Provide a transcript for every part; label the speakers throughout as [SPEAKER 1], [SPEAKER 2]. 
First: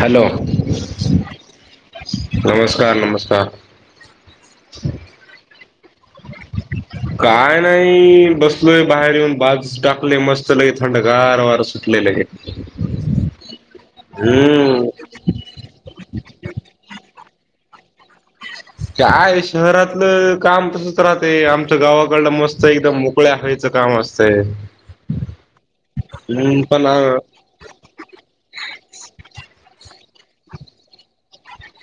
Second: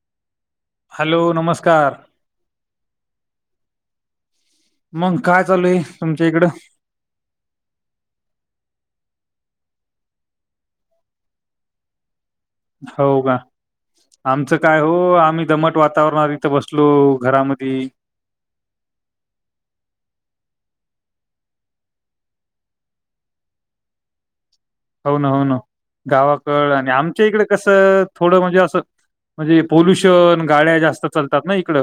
[SPEAKER 1] Hello
[SPEAKER 2] hello नमस्कार
[SPEAKER 1] नमस्कार नमस्कार
[SPEAKER 2] मग काय चालू आहे तुमच्या इकडं?
[SPEAKER 1] काय नाही बसलोय बाहेर येऊन बाज टाकले मस्त लगे थंड गार वार सु सुटलेलं हे.
[SPEAKER 2] हो का आमचं काय
[SPEAKER 1] हम्म
[SPEAKER 2] हो आम्ही दमट वातावरणात इथं बसलो. घरामध्ये
[SPEAKER 1] काय शहरातलं काम तसच राहते. आमच गावाकडलं मस्त एकदम [unintelligible]
[SPEAKER 2] हो ना हो ना
[SPEAKER 1] हम्म
[SPEAKER 2] गावाकड
[SPEAKER 1] पण
[SPEAKER 2] आणि आमच्या
[SPEAKER 1] हम्म
[SPEAKER 2] इकडे कस थोडं म्हणजे असं म्हणजे, पोल्युशन गाड्या जास्त चालतात. ना इकड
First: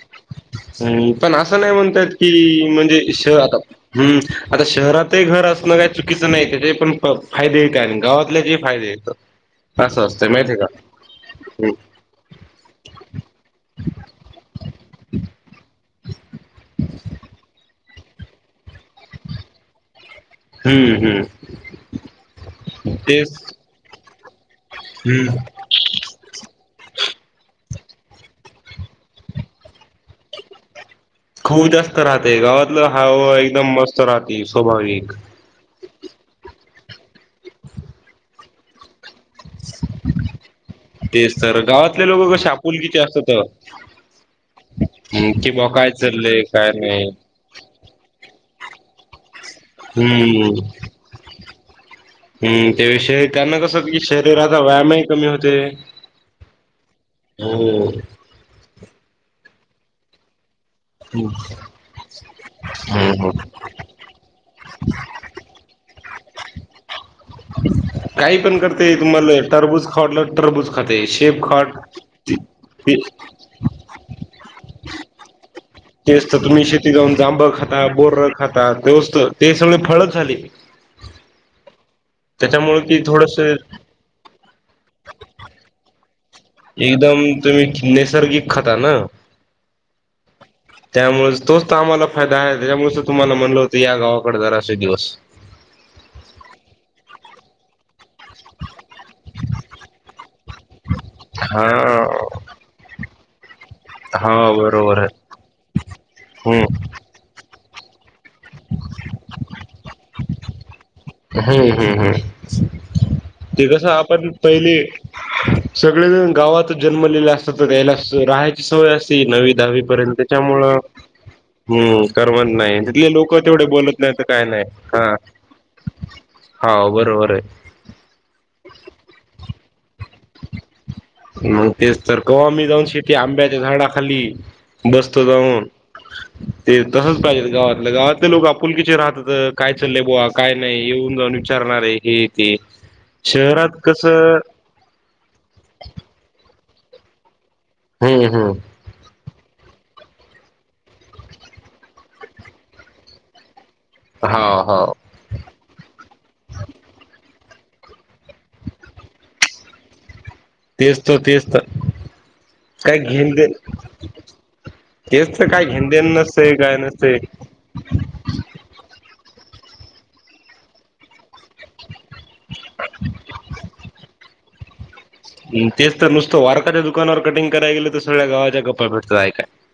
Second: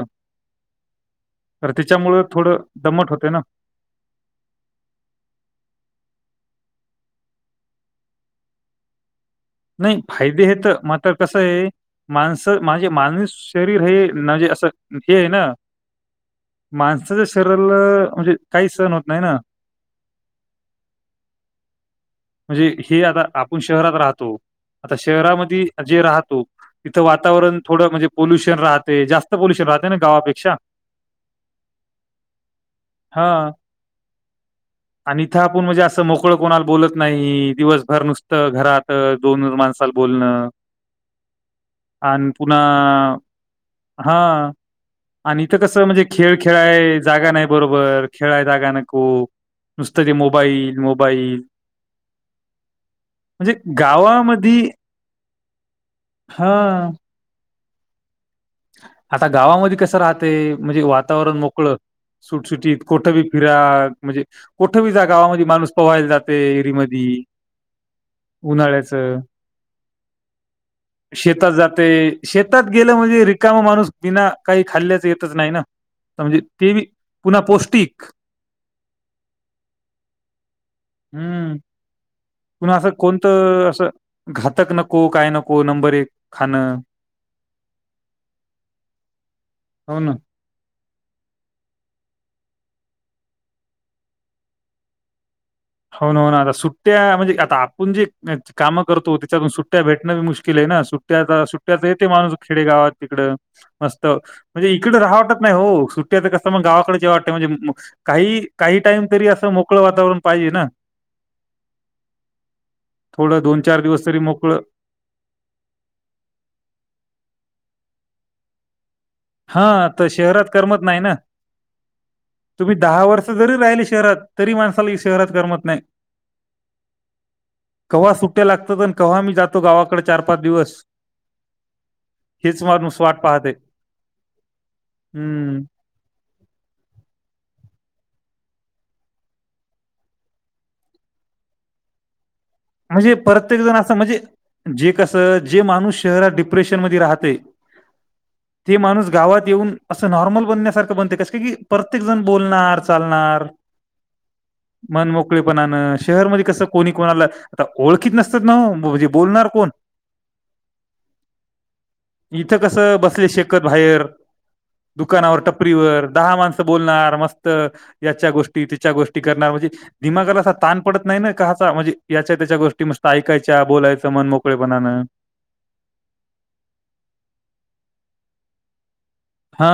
[SPEAKER 1] हम् पण असं नाही म्हणतात.
[SPEAKER 2] थोडं
[SPEAKER 1] कि म्हणजे
[SPEAKER 2] दमट होते
[SPEAKER 1] शहर
[SPEAKER 2] ना
[SPEAKER 1] आता हम् आता शहरातही घर असणं. काही चुकीचं नाही त्याचे पण फायदे येत आणि गावातल्याचे फायदे येत. [unintelligible]
[SPEAKER 2] नाही
[SPEAKER 1] असतं
[SPEAKER 2] फायदे
[SPEAKER 1] माहिती
[SPEAKER 2] हे
[SPEAKER 1] आहे का
[SPEAKER 2] तर मात्र कसं आहे.
[SPEAKER 1] हम्म
[SPEAKER 2] माणस माझे माणूस शरीर हे म्हणजे असं. हे आहे ना माणसाच्या शरीराला म्हणजे काही सण होत नाही. ना
[SPEAKER 1] हम्म हम्म.
[SPEAKER 2] म्हणजे हे, आता
[SPEAKER 1] तेच
[SPEAKER 2] आपण शहरात राहतो. आता
[SPEAKER 1] हम्म
[SPEAKER 2] शहरामध्ये जे राहतो. तिथं वातावरण थोडं म्हणजे पोल्युशन राहते जास्त पोल्युशन राहते. ना गावापेक्षा
[SPEAKER 1] खूप जास्त राहते गावातलं हवा एकदम मस्त राहते. स्वाभाविक
[SPEAKER 2] तिथे आपण म्हणजे असं मोकळं कोणाला बोलत नाही. दिवसभर नुसतं घरात दोन माणसाला बोलणं
[SPEAKER 1] तेच तर गावातले
[SPEAKER 2] आणि
[SPEAKER 1] लोक कसे
[SPEAKER 2] पुन्हा
[SPEAKER 1] आपुलकीचे असतात
[SPEAKER 2] हा आणि
[SPEAKER 1] कि
[SPEAKER 2] इथं
[SPEAKER 1] बा
[SPEAKER 2] कसं
[SPEAKER 1] काय
[SPEAKER 2] म्हणजे खेळ
[SPEAKER 1] चाललंय काय
[SPEAKER 2] खेळाय जागा नाही. बरोबर खेळाय जागा नको नुसत ते मोबाईल मोबाईल
[SPEAKER 1] हम् त्याषय
[SPEAKER 2] म्हणजे
[SPEAKER 1] त्यांना कसं हो क शरीराचा
[SPEAKER 2] गावामध्ये
[SPEAKER 1] व्यायामही कमी होते.
[SPEAKER 2] हा
[SPEAKER 1] हम्म
[SPEAKER 2] आता गावामध्ये कसं राहते म्हणजे, वातावरण मोकळ सुटसुटीत कोठं बी
[SPEAKER 1] हम्म
[SPEAKER 2] फिरा म्हणजे कुठे भी जा गावामध्ये माणूस पोहायला जाते. विहिरीमध्ये
[SPEAKER 1] [unintelligible] काही पण करते. तुम्हाला टरबूज खाऊ वाटलं टरबूज खाते शेप
[SPEAKER 2] शेतात
[SPEAKER 1] खाट
[SPEAKER 2] जाते शेतात गेलं म्हणजे रिकामा माणूस बिना काही खाल्ल्याच येतच नाही. ना
[SPEAKER 1] तेच तर
[SPEAKER 2] म्हणजे
[SPEAKER 1] तुम्ही
[SPEAKER 2] ते बी
[SPEAKER 1] शेती जाऊन
[SPEAKER 2] पुन्हा
[SPEAKER 1] जांभळ खाता
[SPEAKER 2] पौष्टिक
[SPEAKER 1] बोर्र खाता तेच ते सगळे फळच झाले.
[SPEAKER 2] हम्म पण
[SPEAKER 1] त्याच्यामुळे
[SPEAKER 2] असं
[SPEAKER 1] कि थोडस
[SPEAKER 2] कोणतं असं घातक नको काय नको नंबर एक खाणं
[SPEAKER 1] एकदम तुम्ही नैसर्गिक खाता ना
[SPEAKER 2] हो ना.
[SPEAKER 1] त्यामुळे तोच तर आम्हाला फायदा आहे. त्याच्यामुळे तर तुम्हाला म्हटलं होतं. या गावाकडे जरा असे एक दिवस
[SPEAKER 2] हो ना हो ना आता सुट्ट्या म्हणजे, आता आपण जे काम करतो त्याच्यातून सुट्ट्या भेटण मुश्कल आहे ना
[SPEAKER 1] हा
[SPEAKER 2] सुट्टयाच येते माणूस खेडे गावात तिकडं मस्त
[SPEAKER 1] हा
[SPEAKER 2] म्हणजे,
[SPEAKER 1] बरोबर
[SPEAKER 2] इकडें
[SPEAKER 1] आहे.
[SPEAKER 2] राहावं वाटत नाही. ओ सुट्टीत कसं मग
[SPEAKER 1] हम्म
[SPEAKER 2] गावाकडे जे वाटतं म्हणजे काही काही टाईम तरी असं मोकळ वातावरण पाहिजे. ना
[SPEAKER 1] हम हम हम
[SPEAKER 2] थोडं
[SPEAKER 1] ते कसं
[SPEAKER 2] दिवस तरी
[SPEAKER 1] आपण
[SPEAKER 2] मोकळं
[SPEAKER 1] पहिले सगळेजण गावात जन्मलेले असतात. यायला राहायच सोय असती नववी दहावी
[SPEAKER 2] हां, तर
[SPEAKER 1] पर्यंत
[SPEAKER 2] शहरात
[SPEAKER 1] त्याच्यामुळं
[SPEAKER 2] करमत नाही ना.
[SPEAKER 1] हम्म करमत
[SPEAKER 2] तुम्ही
[SPEAKER 1] नाही. तिथले
[SPEAKER 2] वर्ष
[SPEAKER 1] लोक
[SPEAKER 2] जरी
[SPEAKER 1] तेवढे
[SPEAKER 2] राहिले
[SPEAKER 1] बोलत नाही.
[SPEAKER 2] शहरात,
[SPEAKER 1] तर काय
[SPEAKER 2] तरी
[SPEAKER 1] नाही
[SPEAKER 2] माणसाला
[SPEAKER 1] हा
[SPEAKER 2] शहरात करमत नाही.
[SPEAKER 1] हा बरोबर आहे
[SPEAKER 2] कव्हा सुट्ट्या लागतात आणि कवा्हा मी जातो गावाकडे चार पाच दिवस
[SPEAKER 1] मग तेच तर
[SPEAKER 2] हेच
[SPEAKER 1] कवामीी जाऊन
[SPEAKER 2] माणूस
[SPEAKER 1] शेती
[SPEAKER 2] वाट पाहते.
[SPEAKER 1] आंब्याच्या झाडाखाली बसतो
[SPEAKER 2] हं.
[SPEAKER 1] जाऊन [unintelligible] ते तसंच पाहिजे गावातलं गावातले लोक आपुलकीचे राहतात काय चाललंय भावा काय नाही. येऊन जाऊन विचारणारे हेते
[SPEAKER 2] म्हणजे प्रत्येक जण असं म्हणजे, जे कसं जे माणूस शहरात डिप्रेशन मध्ये राहते.
[SPEAKER 1] हम्म हम्म
[SPEAKER 2] हे माणूस गावात येऊन असं नॉर्मल बनण्यासारखं बनते कस का की प्रत्येक जण बोलणार चालणार
[SPEAKER 1] हा होा
[SPEAKER 2] मन मोकळेपणान शहरमध्ये कसं कोणी कोणाला आता ओळखीत नसतात ना म्हणजे बोलणार कोण
[SPEAKER 1] तेच तर तेच तर
[SPEAKER 2] इथं कसं
[SPEAKER 1] काय
[SPEAKER 2] बसले
[SPEAKER 1] घेण देण
[SPEAKER 2] शेकत बाहेर
[SPEAKER 1] तेच
[SPEAKER 2] दुकानावर
[SPEAKER 1] तर काय घेण
[SPEAKER 2] टपरीवर
[SPEAKER 1] देण
[SPEAKER 2] दहा
[SPEAKER 1] नसतंय
[SPEAKER 2] माणसं
[SPEAKER 1] काय
[SPEAKER 2] बोलणार
[SPEAKER 1] नसतंय
[SPEAKER 2] मस्त याच्या गोष्टी त्याच्या गोष्टी करणार म्हणजे दिमागाला अस ताण पडत नाही ना कचा म्हणजे याच्या त्याच्या गोष्टी मस्त ऐकायच्या बोलायचं मन मोकळेपणानं
[SPEAKER 1] तेच तर नुसतं वारकाच्या दुकानावर कटिंग कराय गेलं तर सगळ्या गावाच्यापपा भेटत आहे
[SPEAKER 2] हा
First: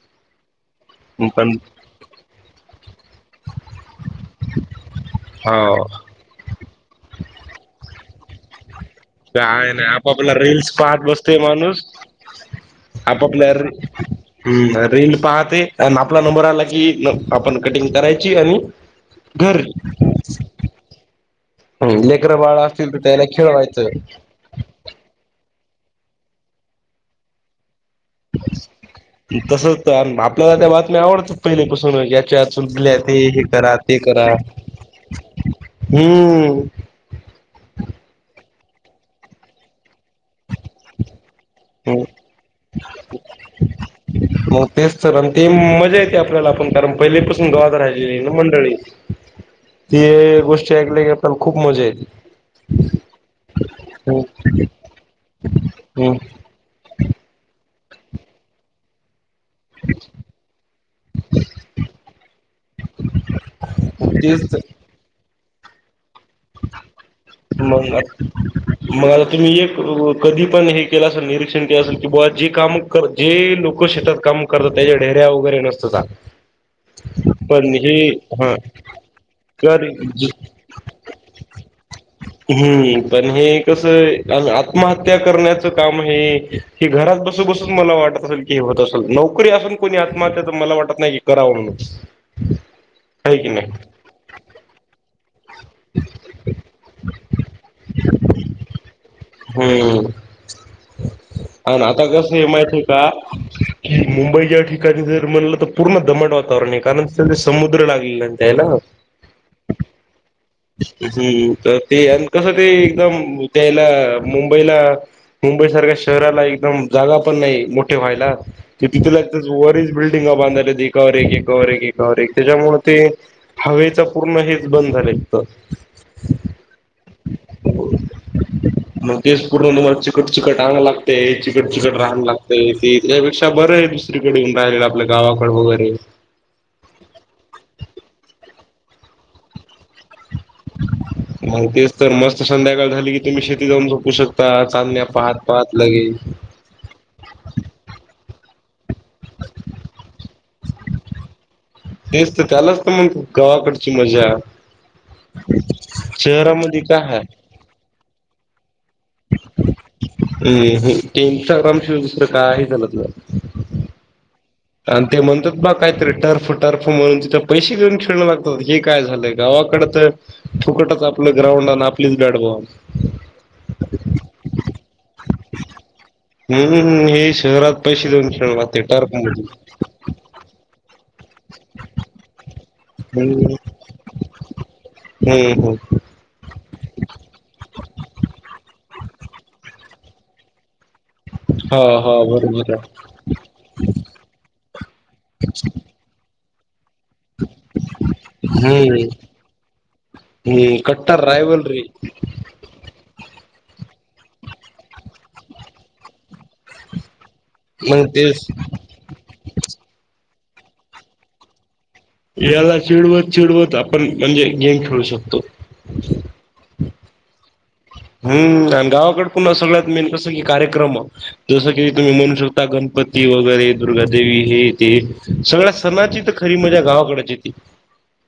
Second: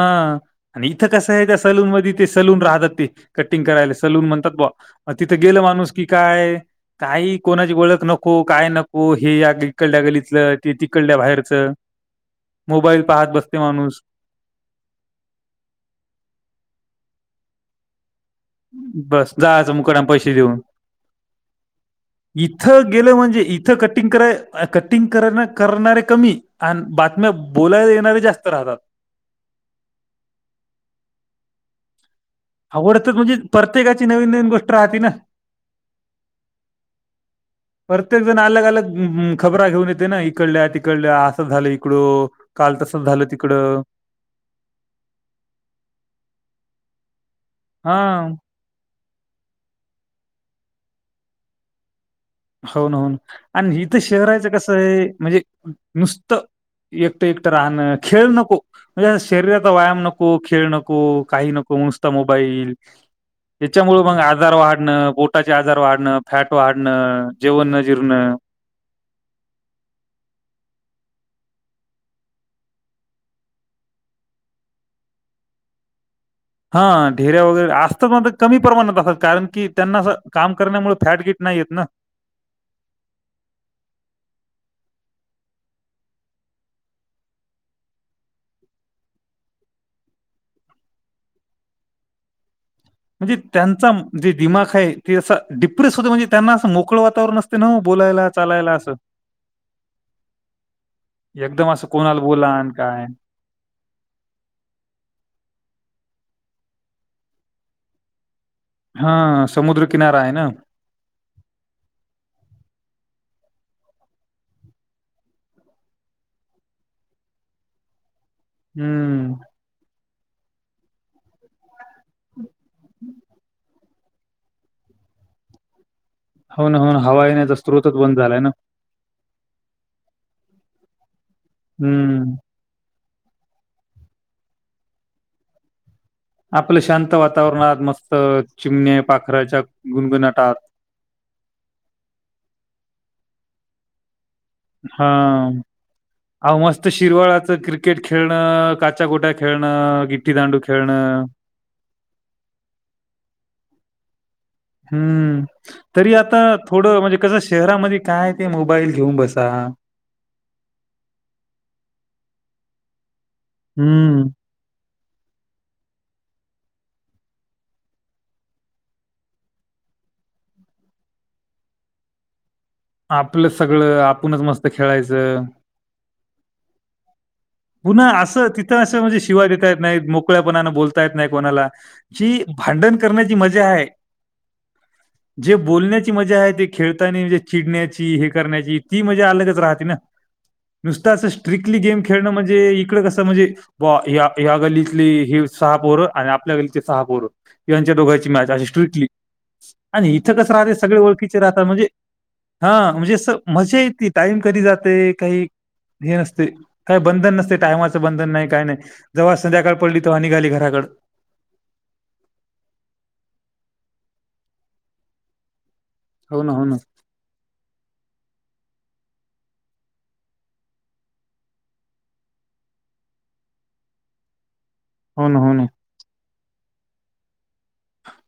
[SPEAKER 2] आणि इथं कसं आहे त्या सलून मध्ये ते सलून राहतात ते कटिंग करायला सलून म्हणतात ब मग तिथं गेलं
[SPEAKER 1] हाव
[SPEAKER 2] माणूस की काय काही कोणाची ओळख नको काय नक हो हे या
[SPEAKER 1] काय नाही
[SPEAKER 2] इकडल्या्या
[SPEAKER 1] आपापला
[SPEAKER 2] गल्लीतलं
[SPEAKER 1] रील्स
[SPEAKER 2] ते
[SPEAKER 1] पाहत
[SPEAKER 2] तिकडल्या
[SPEAKER 1] बसतोय
[SPEAKER 2] बाहेरच
[SPEAKER 1] माणूस
[SPEAKER 2] मोबाईल पाहत बसते माणूस
[SPEAKER 1] ह् रेल पाहते आणि आपला नंबर आला की आपण कटिंग करायची आणि
[SPEAKER 2] बस
[SPEAKER 1] घरी
[SPEAKER 2] जाचं मुकडना पैसे देऊन
[SPEAKER 1] लेकरं बाळ
[SPEAKER 2] इथं
[SPEAKER 1] असतील तर
[SPEAKER 2] गेलं
[SPEAKER 1] त्याला
[SPEAKER 2] म्हणजे इथं
[SPEAKER 1] खेळवायचं.
[SPEAKER 2] कटिंग कराय कटिंग कर करणारे कमी आणि बातम्या बोलायला येणारे जास्त राहतात
[SPEAKER 1] तस तर आपल्याला त्या बातम्या आवडतात पहिलेपासून याच्यात सुधल्या
[SPEAKER 2] आवडतात
[SPEAKER 1] ते
[SPEAKER 2] म्हणजे
[SPEAKER 1] हे करा ते
[SPEAKER 2] प्रत्येकाची
[SPEAKER 1] करा
[SPEAKER 2] नवीन-नवीन गोष्ट राहते ना.
[SPEAKER 1] हम्म
[SPEAKER 2] प्रत्येक जण अलग अलग खबरा घेऊन येते ना इकडल्या तिकडल्या झालं इकडं काल तसं झालं तिकड
[SPEAKER 1] मग तेच तर आणि ते मजा येते आपल्याला पण कारण पहिलीपासून गवाद राहिलेली
[SPEAKER 2] हां.
[SPEAKER 1] ना मंडळी ती गोष्टी ऐकल्या क आपल्याला खूप मजा येते
[SPEAKER 2] होन होन आणि इथं
[SPEAKER 1] हम्म
[SPEAKER 2] शहरायचं कसं आहे म्हणजे नुसतं एकटं एकटं राहणं खेळ नको म्हणजे शरीरात व्यायाम नको खेळ नको काही नको नसता मोबाईल त्याच्यामुळ मग आजार
[SPEAKER 1] तेच
[SPEAKER 2] वाढणं बोटाचे आजार वाढणं फॅट वाढणं जेवण
[SPEAKER 1] म
[SPEAKER 2] न जीर्ण.
[SPEAKER 1] मग आ तुम्ही एक कधी पण हे केलं असेल निरीक्षण केलं असेल की बा जे काम जे लोक शेतात काम करतात त्याच्या ढडेऱ्या वगैरे नसत का
[SPEAKER 2] हा ढेऱ्या वगैरे असतच कमी प्रमाणात असात कारण की
[SPEAKER 1] तर
[SPEAKER 2] त्यांना काम करण्यामुळे फॅट किट नाही येत ना
[SPEAKER 1] हम्म पण हे कसं आत्महत्या करण्याचं काम हे की घरात बसू बसून मला वाटत असेल की हे होत असेल नोकरी असून कोणी आत्महत्या तर मला वाटत नाही की करा म्हणून हम्म
[SPEAKER 2] म्हणजे त्यांचा जे दिमाग आहे ती असं डिप्रेस होते म्हणजे त्यांना असं मोकळं वातावरण असते ना बोलायला चालायला असं
[SPEAKER 1] हम्म
[SPEAKER 2] एकदम
[SPEAKER 1] आणि
[SPEAKER 2] असं
[SPEAKER 1] आता
[SPEAKER 2] कोणाला
[SPEAKER 1] कस हे
[SPEAKER 2] बोला आणि
[SPEAKER 1] माहती आहे
[SPEAKER 2] काय.
[SPEAKER 1] का की मुंबईच्या ठिकाणी जर म्हणलं तर पूर्ण दधमाट वातावरण आहे कारण ज समुद्र लागलेलं त्यायला
[SPEAKER 2] हा समुद्रकिनारा आहे ना
[SPEAKER 1] हम्म तर ते कसं ते एकदम त्याला मुंबईला मुंबई सारख्या शहराला एकदम जागा पण नाही मोठे व्हायला ते तिथे
[SPEAKER 2] हं.
[SPEAKER 1] वरच बिल्डिंग बांधाल्या एकावर एक एकावर एक र त्याच्यामुळे ते हवेचा पूर्ण हेच बंद झालं
[SPEAKER 2] होन होन हवा येण्याचा स््रोच बंद झालाय ना
[SPEAKER 1] मग तेच पूर्णला चिकट चखट रांग लागते चिकट चिकट रांग
[SPEAKER 2] हं.
[SPEAKER 1] लागते ते त त्यापेक्षा बरं आहे दुसरीकडे येऊन राहिल आपल्या गावाकडे वगैरे
[SPEAKER 2] आपलं शांत वातावरणात मस्त चिमणे पाखराच्या गुणगुनाटात
[SPEAKER 1] माहितीच तर मस्त संध्याकाळ झाली की तुम्ही शेती जाऊन झोपू शकता सामण्या पाात पाहात लगे
[SPEAKER 2] अ मस्त शिरवाळाच क्रिकेट खेळणं काचा गोट्या खेळणं गिट्टी दांडू खेळणं
[SPEAKER 1] तेच तर त्यालाच तर म्हग गावाकडची मजा
[SPEAKER 2] हम्म तरी आता
[SPEAKER 1] शहरामध्ये
[SPEAKER 2] थोडं
[SPEAKER 1] काय
[SPEAKER 2] म्हणजे
[SPEAKER 1] आहे
[SPEAKER 2] कसं शहरामध्ये काय ते मोबाईल घेऊन बसा
[SPEAKER 1] हम ते इंस्टाग्राम शिवाय दुसरं का हे झाल तुला
[SPEAKER 2] हम्म
[SPEAKER 1] आणि ते म्हणतात बा काहीतरी टर्फ टर्फ म्हणून तिथ पैसे घेऊन खेळणं लागतात हे काय झालंय गावाकडे तर फुकटच आपलं ग्राउंड आणि आपलीच बॅड बवन
[SPEAKER 2] आपलं सगळं आपणच मस्त खेळायचं
[SPEAKER 1] हम्मम हे शहरात पैसे
[SPEAKER 2] पुन्हा
[SPEAKER 1] देऊन श राहते टर्प मध
[SPEAKER 2] मोकळ्यापणान बोलता येत नाही कोणाला जी भांडण करण्याची
[SPEAKER 1] हम्म
[SPEAKER 2] मजा हाय. जे
[SPEAKER 1] हम्म
[SPEAKER 2] बोलण्याची मजा हाय ती खेळताना म्हणजे, चिडण्याची हे करण्याची. ती मजा अलगच राहते ना. नुसतं असं, स्ट्रिक्टली
[SPEAKER 1] हा
[SPEAKER 2] गेम
[SPEAKER 1] हा
[SPEAKER 2] खेळणं म्हण ते
[SPEAKER 1] बरोबर
[SPEAKER 2] म्हणजे
[SPEAKER 1] आहे
[SPEAKER 2] इकडं कसं म्हणजे, बुवा या - या गलीतले हे सहा पोरं आणि आपल्या गलीचे सहा पोरं. यांच्या दोघाची मॅच अशी
[SPEAKER 1] हम्म
[SPEAKER 2] स्ट्रिकटली. आणि इथं कसं राहते
[SPEAKER 1] हम्म
[SPEAKER 2] सगळे
[SPEAKER 1] कट्टर
[SPEAKER 2] ओळखीचे
[SPEAKER 1] रायवल
[SPEAKER 2] राहतात.
[SPEAKER 1] रे
[SPEAKER 2] म्हणजे हा म्हणजे असं मजा येती. टाईम कधी जातय. काही हे नसतय. काय बंधन नस टायमाचं
[SPEAKER 1] मग
[SPEAKER 2] बंधन
[SPEAKER 1] तेच
[SPEAKER 2] नाही, काय नाही. जेव्हा संध्याकाळ पडली तेव्हा निघाली घराकड.
[SPEAKER 1] याला चिडवत- चिडवत आपण म्हणजे, गेम खेळू शकतो.
[SPEAKER 2] हो, न. हो, न.
[SPEAKER 1] हम्म आणि गावाकडे पुन्हा सगळ्यात मेन कसं की, कार्यक्रमं जसं की तुम्ही म्हणू शकता. गणपती वगैरे दुर्गादेवी हे.
[SPEAKER 2] हो ना
[SPEAKER 1] ती.
[SPEAKER 2] हो ना
[SPEAKER 1] सगळ्या सणाची तर खरी मजा गावाकडची येती.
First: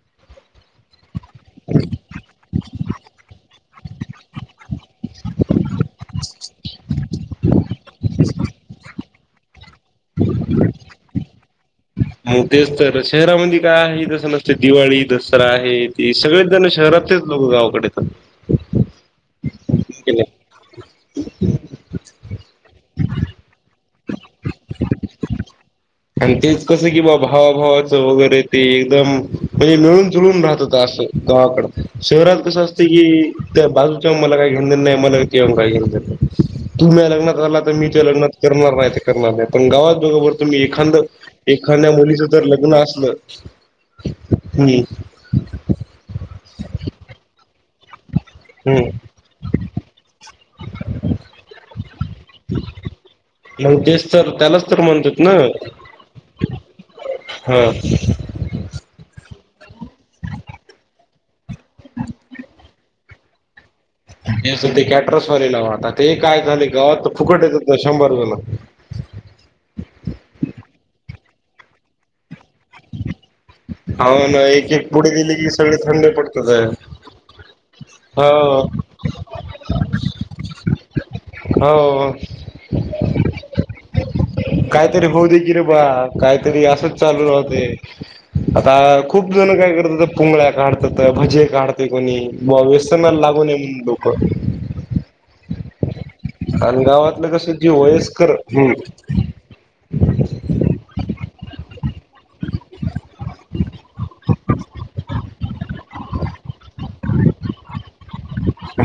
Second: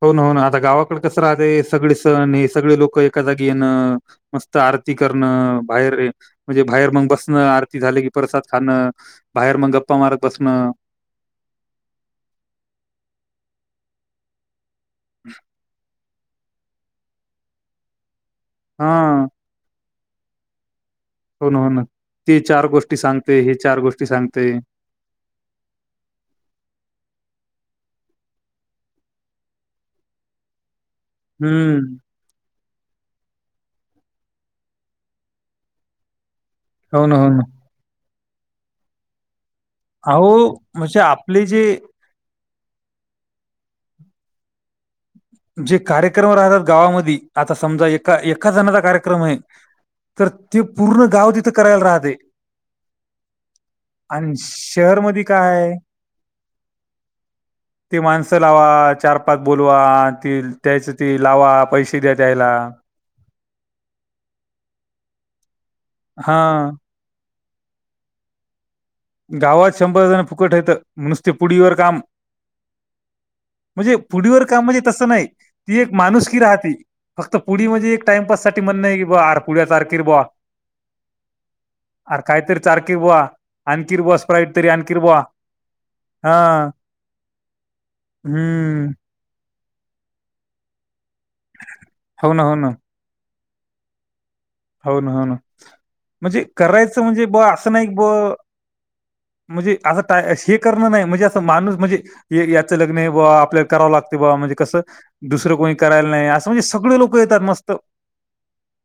[SPEAKER 2] हो न, हो, ना. आता गावाकडे कसं राहते सगळे सण. सगळे लोक एका जागी येणं. मस्त आरती करणं. बाहेर म्हणजे बाहेर मग बसणं. आरती झाली की प्रसाद खाणं. बाहेर मग गप्पा मारत बसणं.
[SPEAKER 1] मग तेच तर. शहरामध्ये काय आहे जसं नसत. दिवाळी, दसरा हे ती. सगळेच जण शहरातलेच लोक गावाकडे येतात.
[SPEAKER 2] हा.
[SPEAKER 1] [unintelligible]
[SPEAKER 2] हो, ना. हो, ना. ती चार गोष्टी सांगतय. ही चार गोष्टी सांगतय.
[SPEAKER 1] [inaudible] अन् तेच कसं कि बा भावाभावाचं वगैरे ते एकदम, म्हणजे मिळून - जुळून राहतात. असं. गाव.
[SPEAKER 2] हम्म
[SPEAKER 1] शहरात कसं अस त की, त्या बाजूच्या मला काही घेण देणं नाही. मला तुझ्याहून काही घे नाही. तु
[SPEAKER 2] हो
[SPEAKER 1] माह्या
[SPEAKER 2] ना हो
[SPEAKER 1] लग्नात
[SPEAKER 2] ना
[SPEAKER 1] आला मी तुह्या लग्नात करणार. नाही ते करणार नाही. पण गावात बघा
[SPEAKER 2] अहो
[SPEAKER 1] बरं तुम्ही एखांद
[SPEAKER 2] म्हणजे आपले
[SPEAKER 1] -
[SPEAKER 2] जे
[SPEAKER 1] एखाद्या मुलीच जर लग्न असलं. हम्.
[SPEAKER 2] जे कार्य क्रम राहतात, गावामधी. आता समजा एका - एक एका जणाचा
[SPEAKER 1] हम्म
[SPEAKER 2] कार्यक्रम आहे. तर ते पूर्ण गाव तिथं करायला राहते.
[SPEAKER 1] मग तेच तर.
[SPEAKER 2] आणि
[SPEAKER 1] त्यालाच तर म्हणतेत
[SPEAKER 2] शहरमध्ये
[SPEAKER 1] न
[SPEAKER 2] काय आहे,
[SPEAKER 1] हा. [inaudible]
[SPEAKER 2] च लावा. चार- पाच बोलवा. त त्यायच ती लावा. पैसे द्या त्यायला.
[SPEAKER 1] ते अस ते कॅट्रसवाले लावा. आता ते
[SPEAKER 2] हा
[SPEAKER 1] काय झाले गावात फुकट येतच ना शंभरजणं.
[SPEAKER 2] गावात शंभर जण फुकट येतं. नुसते पुडीवर काम. म्हणजे
[SPEAKER 1] ह ना
[SPEAKER 2] पुडीवर काम
[SPEAKER 1] एक-
[SPEAKER 2] म्हणजे
[SPEAKER 1] एक
[SPEAKER 2] तसं
[SPEAKER 1] पुडी
[SPEAKER 2] नाही
[SPEAKER 1] दिली की, सगळे
[SPEAKER 2] ती एक
[SPEAKER 1] थंड
[SPEAKER 2] माणुसकी
[SPEAKER 1] पडत जाय.
[SPEAKER 2] राहते फक्त पुडी म्हणजे एक टाइमपाससाठी म्हणणं की, बा आर पुड्या चार की र बुवा.
[SPEAKER 1] हो.
[SPEAKER 2] चारकी र बुवा. आण कीर बुवा बस.
[SPEAKER 1] काहीतरी होऊ दे की रे बा.
[SPEAKER 2] हा
[SPEAKER 1] काहीतरी असंच चालू राहते. आता
[SPEAKER 2] हम्म
[SPEAKER 1] खूप जण काय करतात. पुंगळ्या काढतात. भजे काढतय कोणी.
[SPEAKER 2] हो ना, हो
[SPEAKER 1] बा
[SPEAKER 2] ना.
[SPEAKER 1] कोणाला लागू नये म्हणून डोकं.
[SPEAKER 2] हो, ना. हो, ना. म्हणजे,
[SPEAKER 1] आणि
[SPEAKER 2] करायचं म्हणजे
[SPEAKER 1] गावातलं
[SPEAKER 2] ब
[SPEAKER 1] कसं जे
[SPEAKER 2] असं नाही ब
[SPEAKER 1] वयस्कर हम्म
[SPEAKER 2] म्हणजे असं टा हे करणं नाही. म्हणजे असं माणूस म्हणजे याच लग्न हे बा. आपल्याला करावं लागते बा. म्हणजे कसं, दुसरं कोणी करायला नाही, अस. म्हणजे सगळे लोकं येतात. मस्त.
[SPEAKER 1] हम,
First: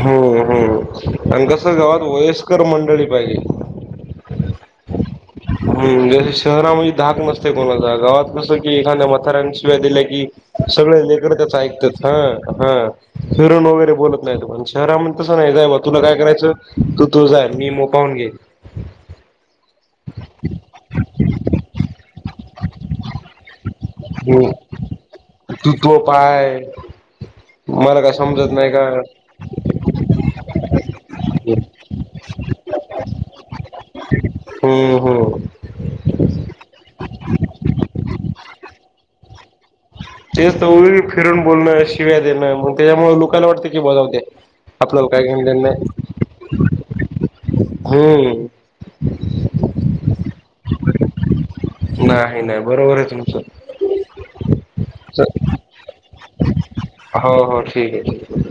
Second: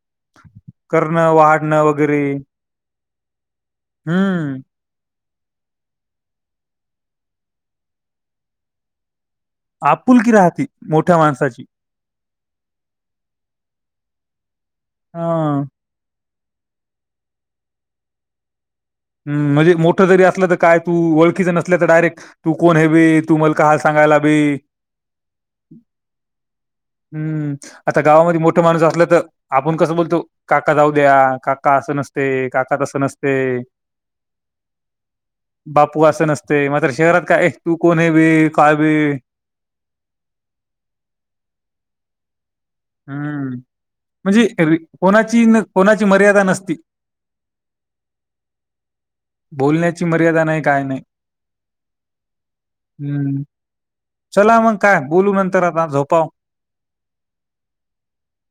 [SPEAKER 2] करणं,
[SPEAKER 1] ह्म्म. आणि कसं,
[SPEAKER 2] वाढणं
[SPEAKER 1] गावात वयस्कर मंडळी पाहिजे.
[SPEAKER 2] हम्म.
[SPEAKER 1] हम्म. जसं शहरामध्ये धाक नसतय कोणाचा. गावात कसं की, एखाद्या म्हाताऱ्यान शिव्या दिला की
[SPEAKER 2] आपुलकी राहते
[SPEAKER 1] सगळे
[SPEAKER 2] मोठ्या
[SPEAKER 1] लेकर त्याच
[SPEAKER 2] माणसाची.
[SPEAKER 1] ऐकतात हा हा. फिरून वगैरे बोलत नाही पण शहरामध्ये तसं नाही
[SPEAKER 2] हां.
[SPEAKER 1] जाय म तुला काय करायचं तू तू जा मी माझं पाहून घेईल.
[SPEAKER 2] ह म्हणजे मोठं जरी असलं तर काय तू ओळखीच नसल्या तर डायरेक्ट तू कोण हवे तू मला का सांगायला बे
[SPEAKER 1] हम्म तू तुय पाय.
[SPEAKER 2] हम्म आता
[SPEAKER 1] मला काय
[SPEAKER 2] गावामध्ये
[SPEAKER 1] समजत
[SPEAKER 2] मोठ
[SPEAKER 1] नाही
[SPEAKER 2] माणूस
[SPEAKER 1] का
[SPEAKER 2] असला तर आपण कसं बोलतो काका जाऊ द्या काका असं नसते काका तसं नसते.
[SPEAKER 1] हम्म हम्म
[SPEAKER 2] बापू असं नसते. मात्र शहरात काय तू कोणी बे काय बे
[SPEAKER 1] तेच तर फिरून बोलणं शिवाय देणं मग त्याच्यामुळे लोकाला
[SPEAKER 2] हम्म.
[SPEAKER 1] वाटते की जाऊद्या
[SPEAKER 2] म्हणजे रि
[SPEAKER 1] आपल्याला काय
[SPEAKER 2] कोणाची
[SPEAKER 1] घे
[SPEAKER 2] न
[SPEAKER 1] नाही.
[SPEAKER 2] कोणाची मर्यादा नसती.
[SPEAKER 1] हम्म
[SPEAKER 2] बोलण्याची मर्यादा नाही, काय नाही.
[SPEAKER 1] नाही नाही बरोबर आहे तुमचं.
[SPEAKER 2] हम्म. चला मग काय बोलू नंतर आता झोपाव.
[SPEAKER 1] हो हो ठीक आहे.